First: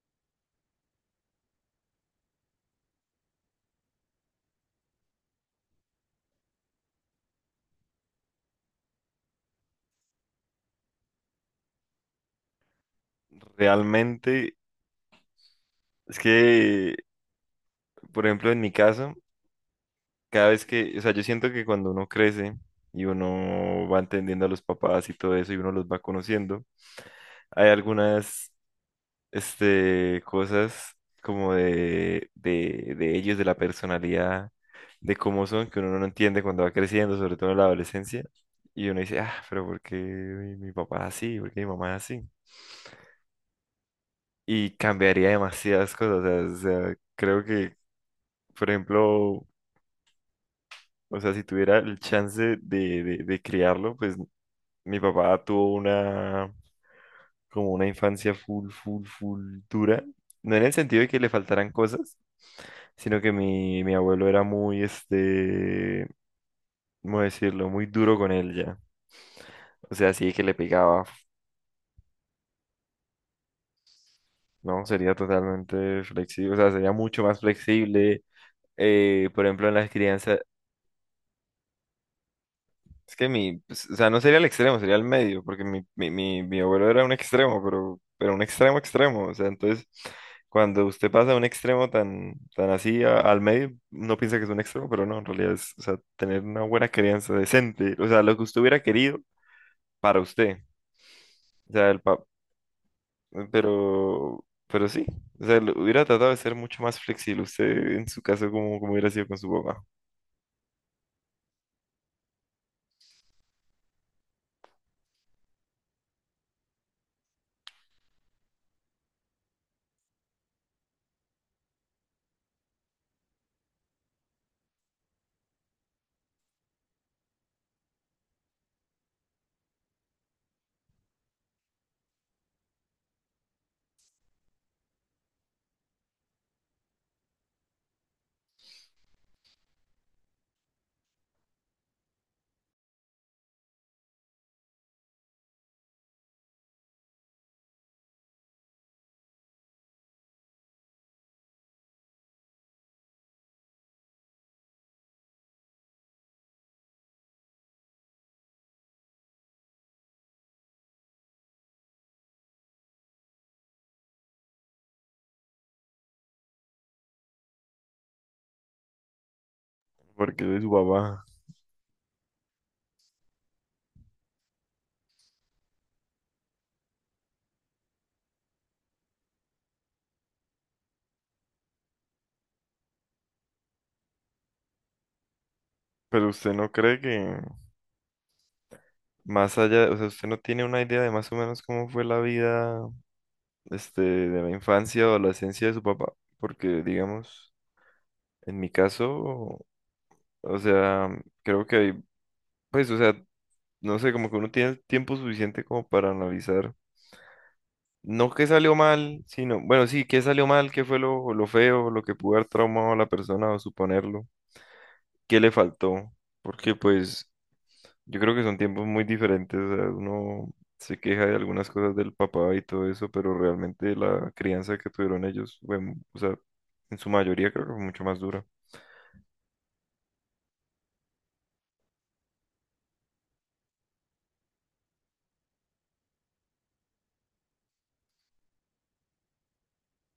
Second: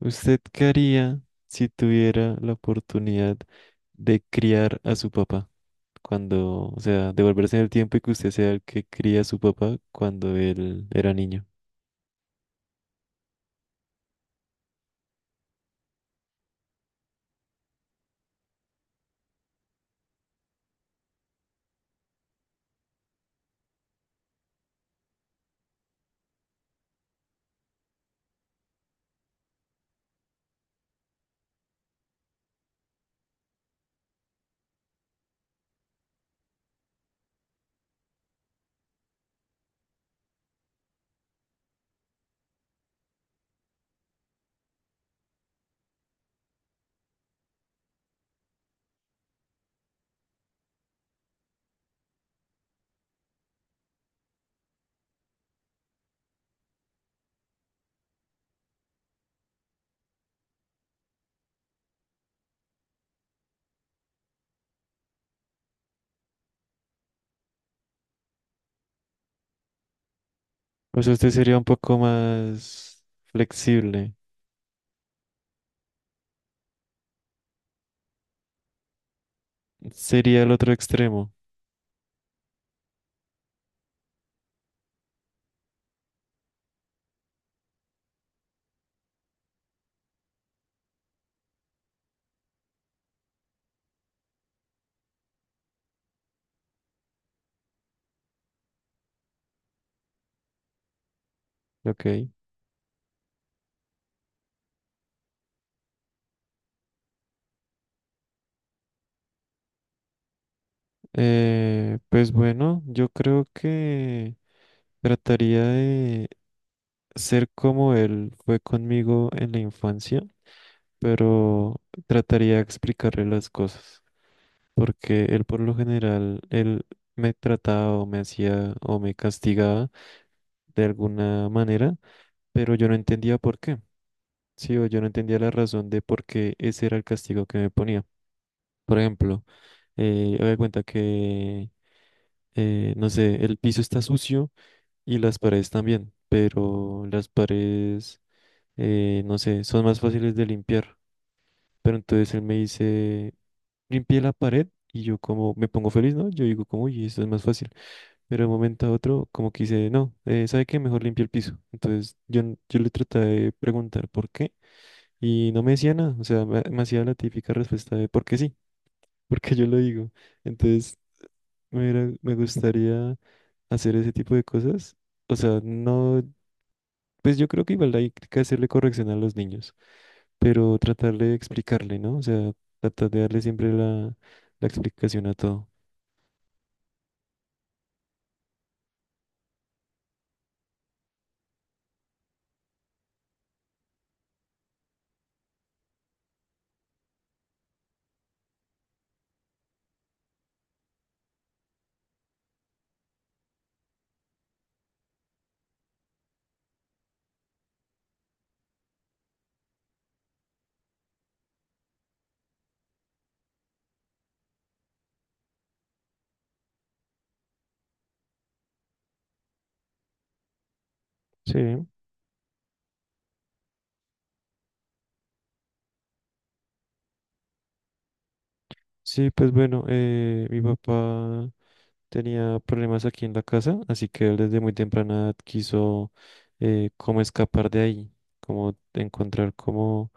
¿Usted qué haría si tuviera la oportunidad de criar a su papá cuando, devolverse en el tiempo y que usted sea el que cría a su papá cuando él era niño? Realmente, es que, por ejemplo, en mi caso, cada vez que, o sea, yo siento que cuando uno crece y uno va entendiendo a los papás y todo eso y uno los va conociendo, hay algunas cosas como de ellos, de la personalidad, de cómo son, que uno no entiende cuando va creciendo, sobre todo en la adolescencia, y uno dice, ah, pero ¿por qué mi papá es así? ¿Por qué mi mamá es así? Y cambiaría demasiadas cosas, o sea, creo que. Por ejemplo, o sea, si tuviera el chance de criarlo, pues mi papá tuvo una, como una infancia full, full, full dura. No en el sentido de que le faltaran cosas, sino que mi abuelo era muy, ¿cómo decirlo? Muy duro con él ya. O sea, sí que le O pegaba, sea, usted sería un poco más flexible. ¿no? Sería totalmente flexible, o sea, sería mucho más flexible. Por ejemplo, en las crianzas. Sería el otro extremo, Es que mi, pues, o sea, no sería el extremo, sería el medio, porque mi abuelo era un extremo, pero un extremo extremo. O sea, entonces, cuando usted pasa de un extremo tan así al medio, no piensa que es un extremo, pero no, en realidad es, o sea, tener una buena crianza decente, o sea, lo que usted hubiera querido para usted. O sea, ¿ok? pero sí, o sea, hubiera tratado de ser mucho más flexible usted en su caso como hubiera sido con su papá, Pues bueno, yo creo que trataría de ser como él fue conmigo en la infancia, pero trataría de explicarle las cosas, porque él por lo general, él me trataba o me hacía o me castigaba de alguna manera, pero yo no entendía por qué. Sí, o yo no entendía la razón de por qué ese era el castigo que me ponía. Por ejemplo, me cuenta que, no sé, el piso está sucio y las paredes también, pero las paredes, no sé, son más fáciles de limpiar. Pero entonces él me dice, limpié la pared y yo como me pongo feliz, ¿no? Yo digo como, uy, esto es más fácil. Pero de un momento a otro como que dice, no, ¿sabe qué? Mejor limpia el piso. Entonces yo, yo le traté de preguntar por qué y no me decía nada. O sea, me hacía la típica respuesta de porque sí, porque yo lo digo. porque es su Entonces papá. Me gustaría hacer ese tipo de cosas. O sea, no, pues yo creo que igual hay que hacerle corrección a los niños, pero tratar de explicarle, ¿no? O sea, tratar de darle siempre la, la explicación a todo. Pero usted no cree que. Más allá, o sea, usted no tiene una idea de más o menos cómo fue la vida, de la infancia o adolescencia de su papá, porque digamos, en mi caso, o sea, creo que hay, pues, o sea, no sé, como que uno tiene el tiempo suficiente como para analizar, no qué salió mal, sino, bueno, sí, qué salió mal, qué fue lo feo, lo que pudo haber traumado a la persona o suponerlo, qué le faltó, porque pues, yo creo que son tiempos muy diferentes. O sea, uno se queja de algunas Sí, cosas del papá y todo eso, pero realmente la crianza que tuvieron ellos, bueno, o sea, en su mayoría creo que fue mucho más dura. sí, pues bueno, mi papá tenía problemas aquí en la casa, así que él desde muy temprana edad quiso como escapar de ahí, como encontrar como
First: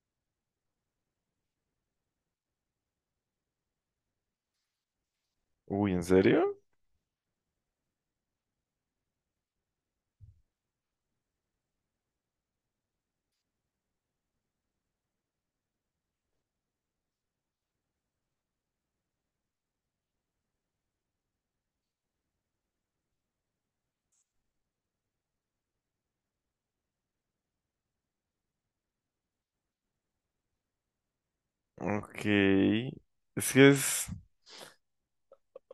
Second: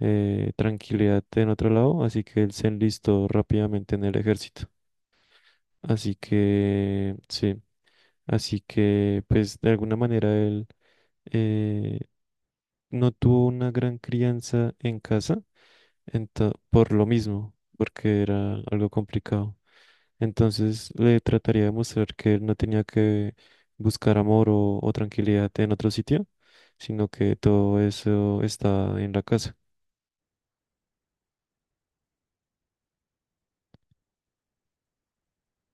tranquilidad en otro lado, así que él se enlistó rápidamente en el ejército. Uy, ¿en Así serio? que, sí, así que, pues de alguna manera él eh, no tuvo una gran crianza en casa, por lo mismo, porque era algo complicado. Entonces le trataría de mostrar que él no tenía que buscar amor o tranquilidad en otro sitio, sino que todo eso está en la casa. Ok. Es que es,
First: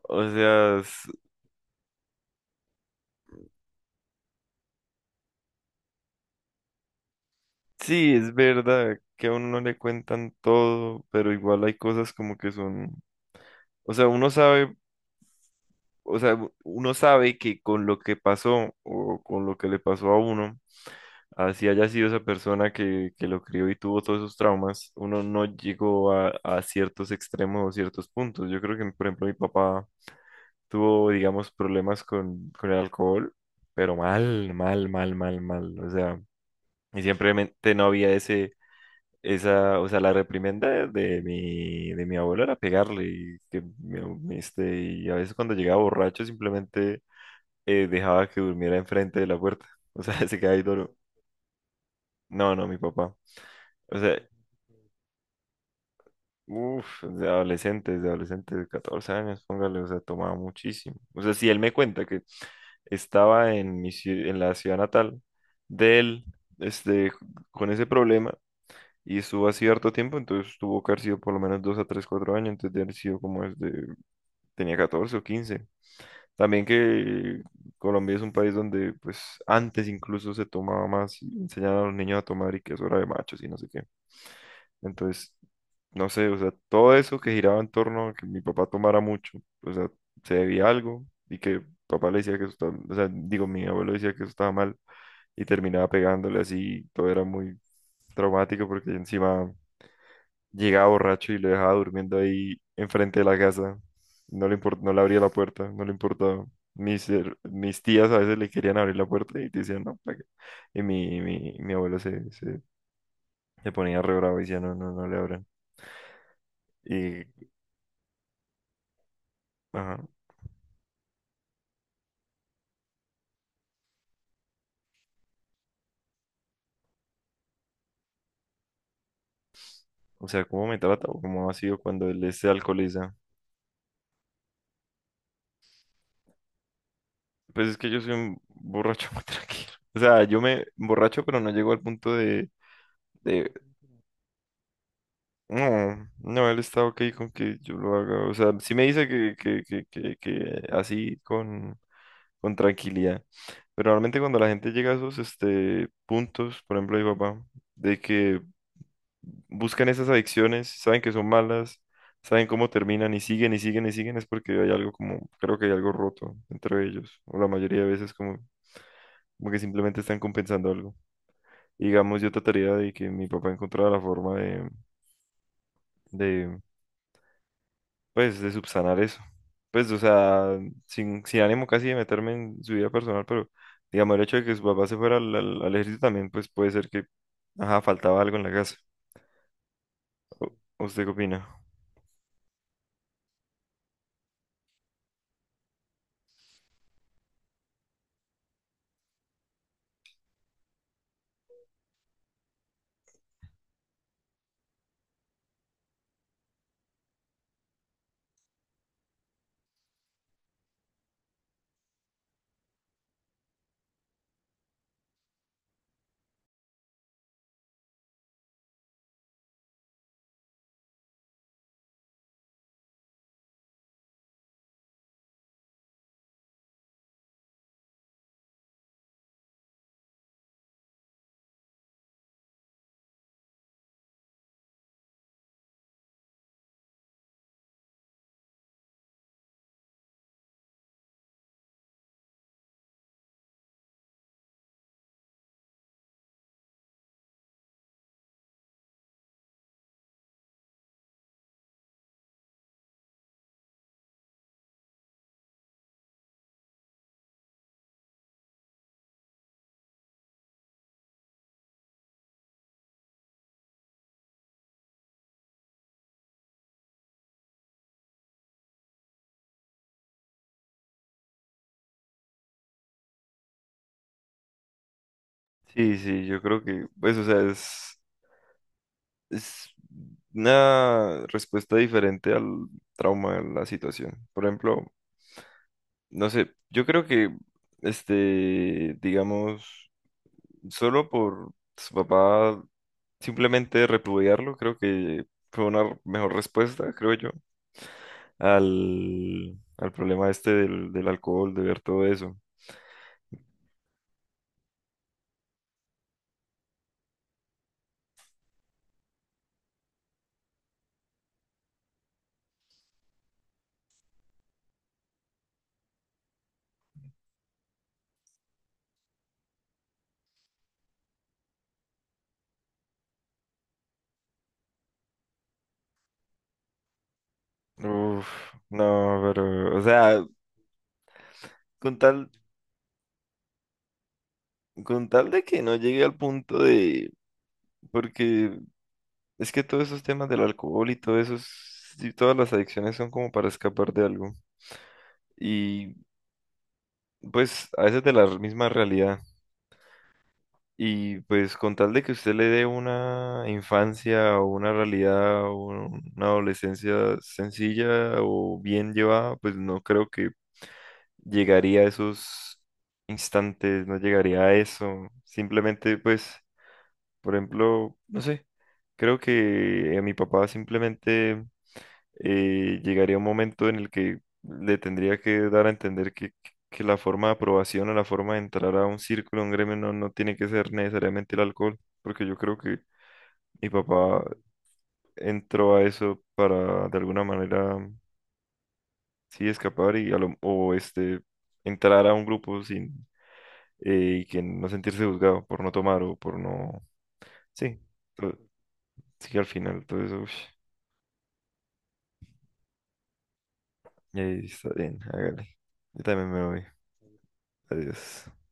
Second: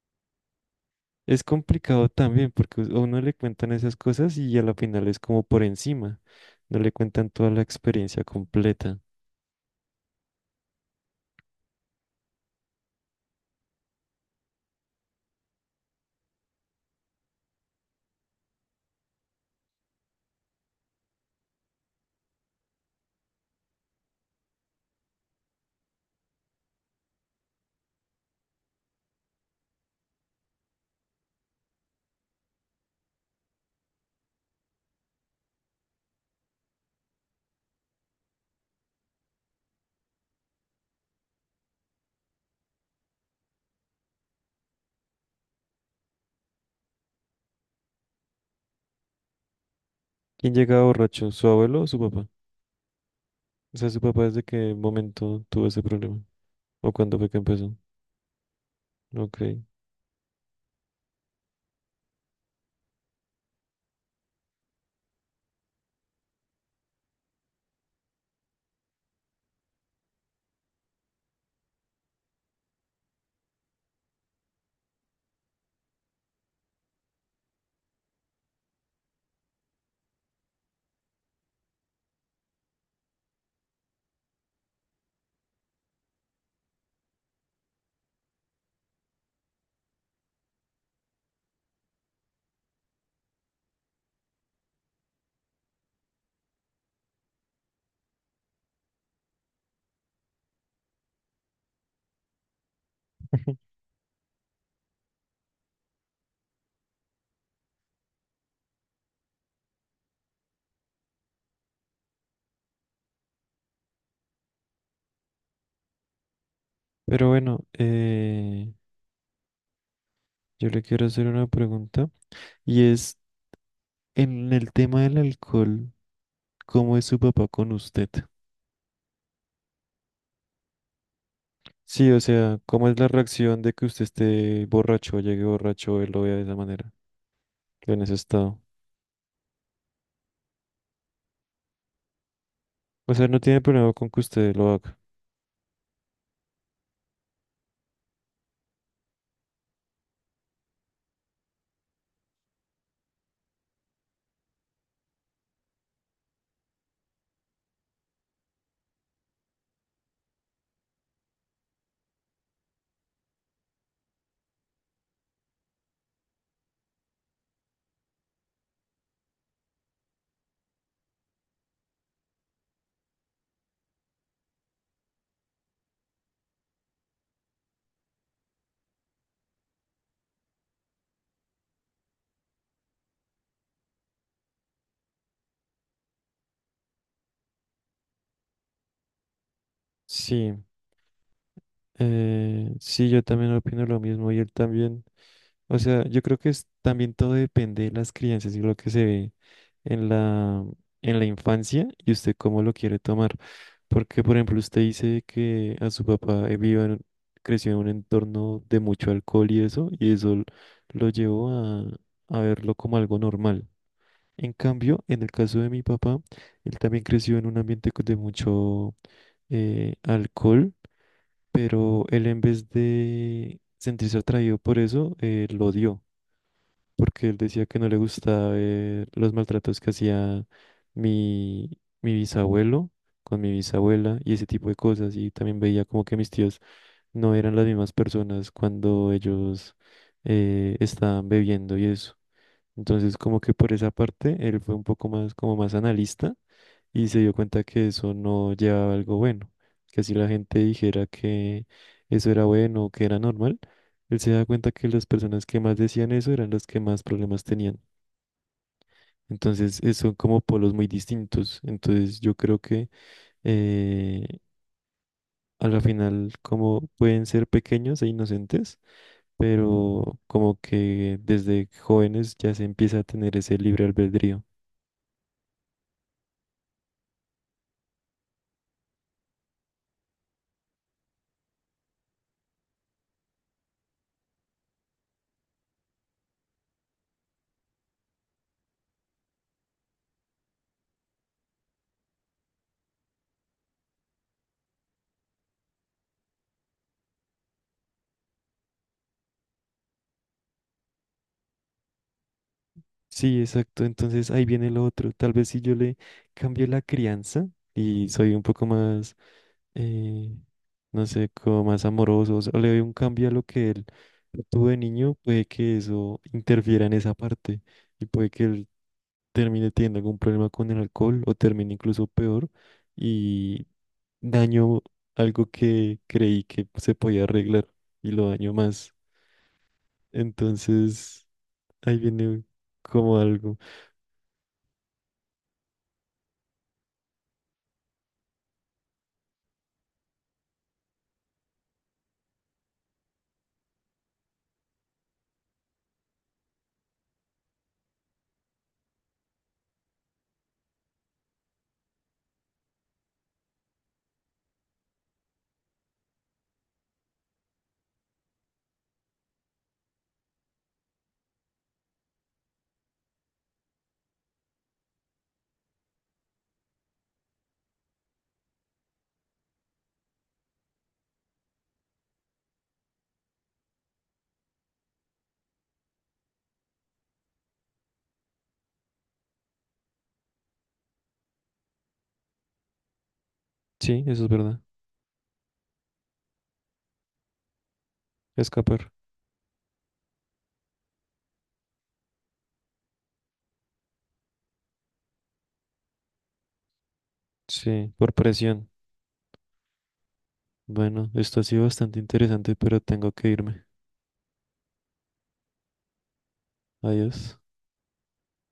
o sea, Es complicado también porque a uno le cuentan esas cosas y a la final es como por encima. No le cuentan toda la sí, experiencia es verdad completa. que a uno no le cuentan todo, pero igual hay cosas como que son, o sea, uno sabe, o sea, uno sabe que con lo que pasó o con lo que le pasó a uno. Así haya sido esa persona que lo crió y tuvo todos esos traumas, uno no llegó a ciertos extremos o ciertos puntos. Yo creo que, por ejemplo, mi papá tuvo, digamos, problemas con el alcohol, pero mal, mal, mal, mal, mal. O sea, y simplemente no había ese, esa, o sea, la reprimenda de mi abuelo era pegarle y que, y a veces cuando llegaba borracho simplemente dejaba que durmiera enfrente de la puerta. O sea, se ¿Quién quedaba ahí llega duro. borracho? ¿Su abuelo o su papá? No, no, mi papá. O sea, O ¿su sea, papá desde qué momento tuvo ese problema? ¿O uf, cuándo de fue que empezó? adolescentes, de adolescentes de 14 años, Ok. póngale, o sea, tomaba muchísimo. O sea, si él me cuenta que estaba en en la ciudad natal de él, este, con ese problema, y estuvo así harto tiempo, entonces tuvo que haber sido por lo menos 2 a 3, 4 años, entonces de haber sido como desde, tenía 14 o 15. También que Colombia es un país donde, pues, antes incluso se tomaba más y enseñaban a los niños a tomar y que eso era de machos y no sé qué. Entonces, no sé, o sea, todo eso que giraba en torno a que mi papá tomara mucho, o sea, se debía a algo y que papá le decía que eso estaba, o sea, digo, mi abuelo decía que eso estaba mal y terminaba pegándole así, todo era muy traumático porque encima llegaba borracho y lo dejaba durmiendo ahí enfrente de la casa, no le abría la puerta, no le importaba. Mis tías a veces le querían abrir la puerta y te decían, "No, ¿para qué?". Y mi abuelo se ponía re bravo y decía, no, no, no le abran. Y Pero bueno, Ajá. yo le quiero hacer una pregunta y es en el tema del alcohol, ¿cómo es su papá con usted? O sea, ¿cómo me trata o cómo ha sido cuando Sí, o él se sea, ¿cómo es la alcoholiza? reacción de que usted esté borracho o llegue borracho, él lo vea de esa manera, Pues es que yo en soy ese un estado? borracho muy tranquilo. O sea, yo me borracho, pero no llego al punto de, O sea, no de. tiene problema con que usted lo haga. No, no, él está ok con que yo lo haga. O sea, sí me dice que, así con tranquilidad. Pero realmente cuando la gente llega a esos puntos, por ejemplo, mi papá, de que buscan esas adicciones, saben que son malas, saben cómo terminan y siguen y siguen y siguen, es porque hay algo como, creo que hay algo roto entre ellos, o la mayoría de veces como, como que simplemente están compensando algo. Digamos, yo trataría de que mi papá encontrara la forma de, pues, de subsanar eso. Pues, o sea, sin ánimo casi de meterme en su vida personal, pero digamos, el hecho de que su papá se fuera al ejército también, pues puede ser que, ajá, faltaba algo en la casa. Sí, ¿Usted qué opina? Sí, yo también opino lo mismo y él también. O sea, yo creo que es, también todo depende de las crianzas y lo que se ve en la, en la infancia y usted cómo lo quiere tomar. Porque, por ejemplo, usted dice que a su papá creció en un entorno de mucho alcohol y eso, y lo llevó a verlo como algo normal. En cambio, en el caso de mi papá, él también creció en un ambiente de mucho alcohol, pero él en vez de sentirse atraído por eso, lo odió, porque él decía que no le gustaba ver los maltratos que hacía mi, mi bisabuelo con mi bisabuela y ese tipo de cosas. Y también veía como que mis tíos no eran las mismas personas cuando ellos estaban bebiendo y eso. Entonces, como que por esa parte, él fue un poco más, como más analista y se dio cuenta que eso no llevaba a algo bueno. Que si la gente dijera que eso era bueno o que era normal, él se da cuenta que las personas que más decían eso eran las que más problemas tenían. Entonces, son como polos muy distintos. Entonces, yo creo que eh, a la final, como pueden ser pequeños e inocentes, pero como que desde jóvenes ya se empieza a tener ese libre albedrío. Sí, sí, yo creo que, pues, o sea, es una respuesta diferente al trauma, a la situación. Por ejemplo, no sé, yo creo que digamos, solo por su papá simplemente repudiarlo, creo que fue una mejor respuesta, creo yo, al problema este del alcohol, de ver todo eso. Sí, exacto. Entonces ahí viene lo otro. Tal vez si yo le cambio la crianza y soy un poco más, eh, no sé, como más amoroso, o sea, le doy un cambio a lo que él tuvo de niño, puede que eso interfiera en esa parte y puede que él termine teniendo algún problema con el alcohol o termine incluso peor y daño algo que creí que se podía arreglar y lo Uf, daño no, más. pero, o sea, Entonces con ahí tal, viene como algo. con tal de que no llegue al punto de, porque. Es que todos esos temas del alcohol y todo eso, y todas las adicciones son como para escapar de algo. Y pues a veces de la misma realidad. Y pues con tal de que usted le dé una infancia o una realidad o una adolescencia sencilla o bien llevada, pues no creo que llegaría a esos instantes, no llegaría a eso. Simplemente pues, por ejemplo, no sé, creo que a mi papá simplemente llegaría un momento en el que le tendría que dar a entender que la forma de aprobación o la forma de entrar a un círculo, a un gremio, no, no tiene que ser necesariamente el alcohol, porque yo creo que mi Sí, papá eso es verdad. entró a eso para de alguna manera, Escapar. sí, escapar y a lo- o este, entrar a un grupo sin y que no sentirse juzgado por no tomar o por no, sí, Sí, por to- presión. sí, al final todo eso, ush, Bueno, esto ha sido bastante interesante, pero tengo que irme. Está bien, hágale. Yo también me voy. Adiós. Adiós.